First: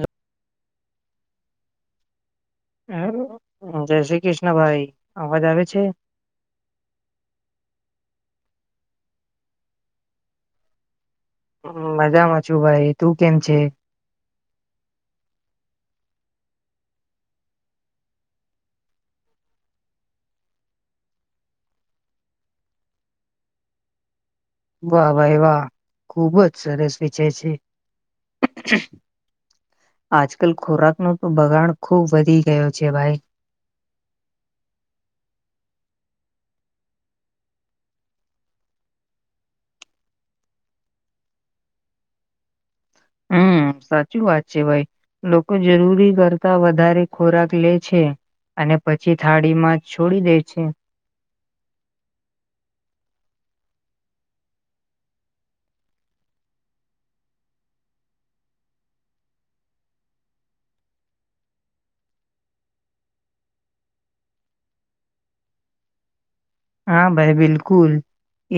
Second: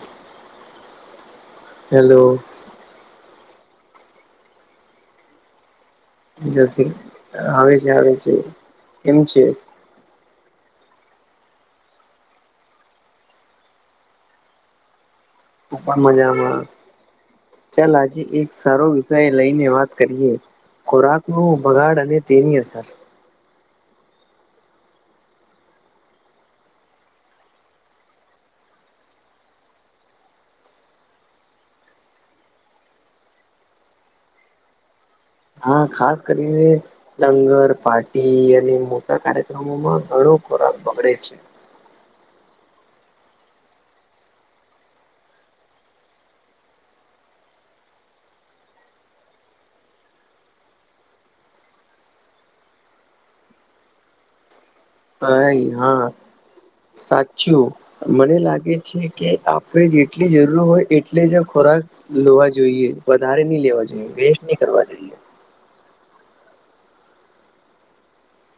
Hello. Hello હ જય શ્રી કૃષ્ણ ભાઈ, અવાજ આવે છે? આવેવે છે આવે છે, કેમ છે હમ્મ મજામાં છુ ભાઈ તું કેમ છે પણ મજામાં ચાલ આજે એક સારો વિષય લઈને વાત કરીએ, ખોરાકનું બગાડ અને તેની અસર વાહ વાહ એવા ખુબ જ સરસ વિચે છે આજકાલ ખોરાકનો તો બગાડ ખુબ વધી ગયો છે ભાઈ હા ખાસ કરીને ડંગર, પાર્ટી અને મોટા કાર્યક્રમોમાં ઘણો ખોરાક બગડે છે. હમ્મ સાચું વાત છે ભાઈ લોકો જરૂરી કરતા વધારે ખોરાક લે છે. અને પછી થાળીમાં છોડી દે છે. સાઈ હા સાચું મને લાગે છે કે આપણે જેટલી જરૂર હોય એટલે જ ખોરાક લોવા જોઈએ વધારે નહી લેવા જોઈએ વેસ્ટ નહી કરવા જોઈએ. હા ભાઈ બિલકુલ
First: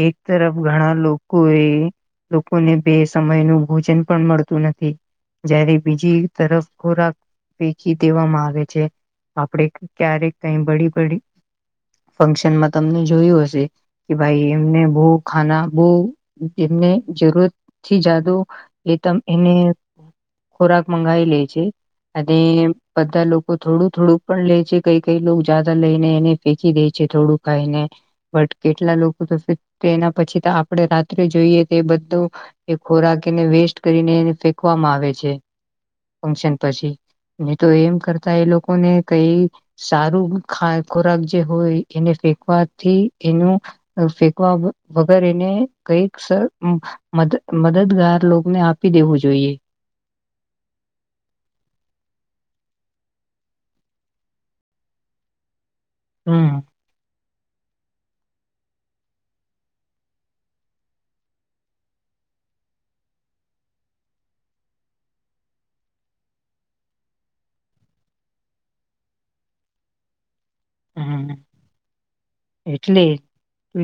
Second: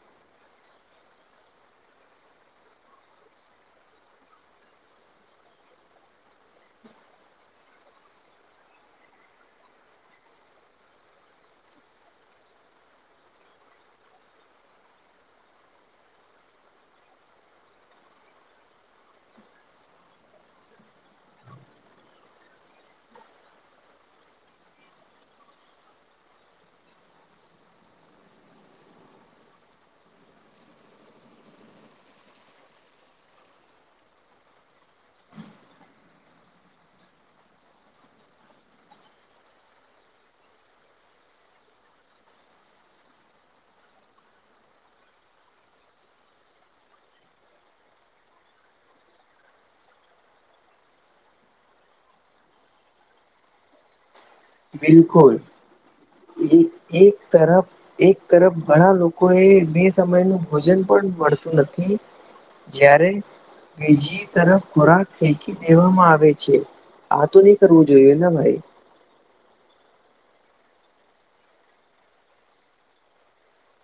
એક તરફ ઘણા લોકોએ લોકોને બે સમયનુ ભોજન પણ મળતું નથી. જયારે બીજી તરફ ખોરાક ફેકી દેવામાં આવે છે. આપણે ક્યારેક કઈ બડી બડી ફંક્શનમાં તમને જોયું હશે કે ભાઈ એમને બહુ ખાના બહુ એમને જરૂરત થી જાદુ એ ત એને ખોરાક મંગાવી લે છે. અને બધા લોકો થોડું થોડું પણ લે છે કઈ કઈ લોકો જાદા લઈને એને ફેંકી દે છે થોડુંક કઈને બટ કેટલા લોકો તો તેના પછી આપડે રાત્રે જોઈએ તે બધું એ ખોરાક એને વેસ્ટ કરીને એને ફેકવામાં આવે છે, ફંક્શન પછી નહી તો એમ કરતા એ લોકો ને કઈ સારું ખોરાક જે હોય એને ફેંકવાથી એનું ફેકવા વગર એને કઈક મદદ મદદગાર લોગને આપી દેવું જોઈએ. બિલકુલ હમ એક તરફ એક તરફ ઘણા લોકો એ બે સમયનુ ભોજન પણ મળતું નથી. જ્યારે બીજી તરફ ખોરાક ફેંકી દેવામાં આવે છે. આ તો નઈ કરવું જોઈએ, ભાઈ હમ્મ એટલે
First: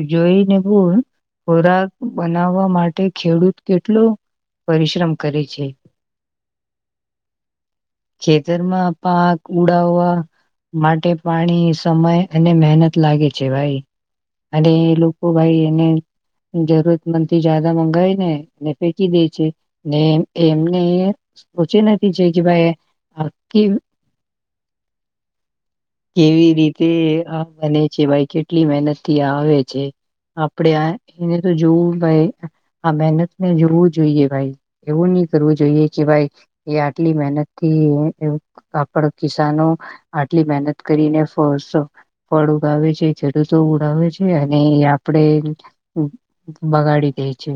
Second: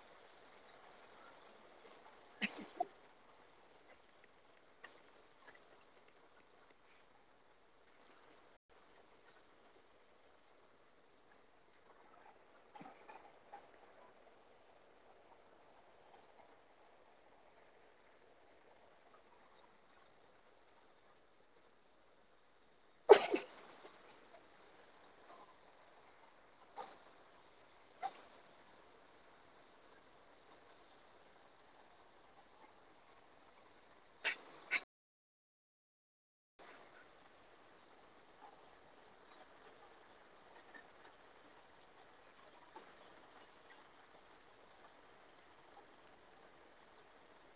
જોઈને ભૂલ ખોરાક બનાવવા માટે ખેડૂત કેટલો પરિશ્રમ કરે છે. ખેતરમાં પાક ઉડાવવા માટે પાણી સમય અને મહેનત લાગે છે ભાઈ અને એ લોકો ભાઈ એને જરૂરત મંદ થી જદા મંગાવાય ને એટલે ફેંકી દે છે. એમને સચી નથી જે કે ભાઈ આ કેવી રીતે? તે આ મને છે ભાઈ કેટલી મહેનત થી આવે છે આપડે આ એને તો જોવું ભાઈ હા મહેનત ને જોવું જોઈએ ભાઈ એવું નહી કરવું જોઈએ કે ભાઈ એ આટલી મહેનતથી આપડા કિસાનો આટલી મહેનત કરીને ફળ ઉગાવે છે ખેડૂતો ઉડાવે છે અને એ આપડે બગાડી દે છે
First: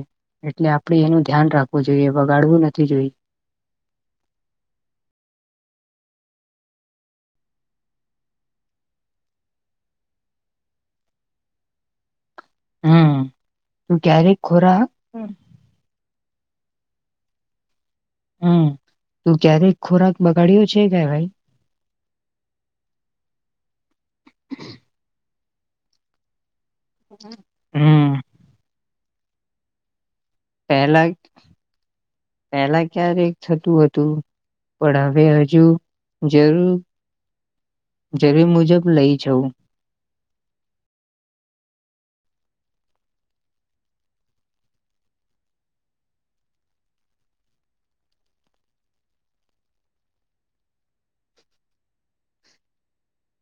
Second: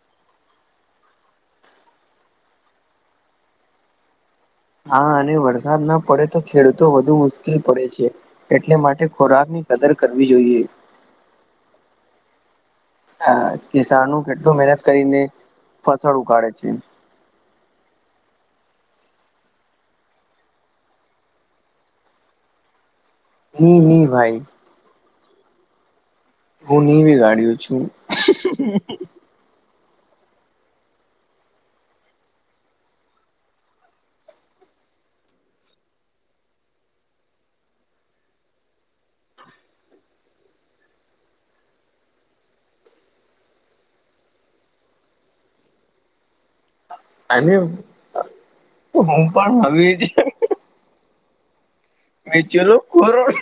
એટલે આપડે એનું ધ્યાન રાખવું જોઈએ બગાડવું નથી જોઈએ હા અને વરસાદ ના પડે તો ખેડૂતો વધુ મુશ્કેલ પડે છે. એટલે માટે ખોરાક ની કદર કરવી જોઈએ. હમ તું કિસાનો ક્યારેક કેટલું મહેનત ખોરા કરીને ફસલ ઉગાડે છે. હમ તું ક્યારેક ખોરાક બગાડયો છે કે ભાઈ નહી નહી ભાઈ હું નહી બગાડીયો છું હમ પહેલા પેલા ક્યારેક થતું હતું. પણ હવે હજુ જરૂર જરૂર મુજબ લઈ જઉું અને હું પણ હ મેચલું [unintelligible]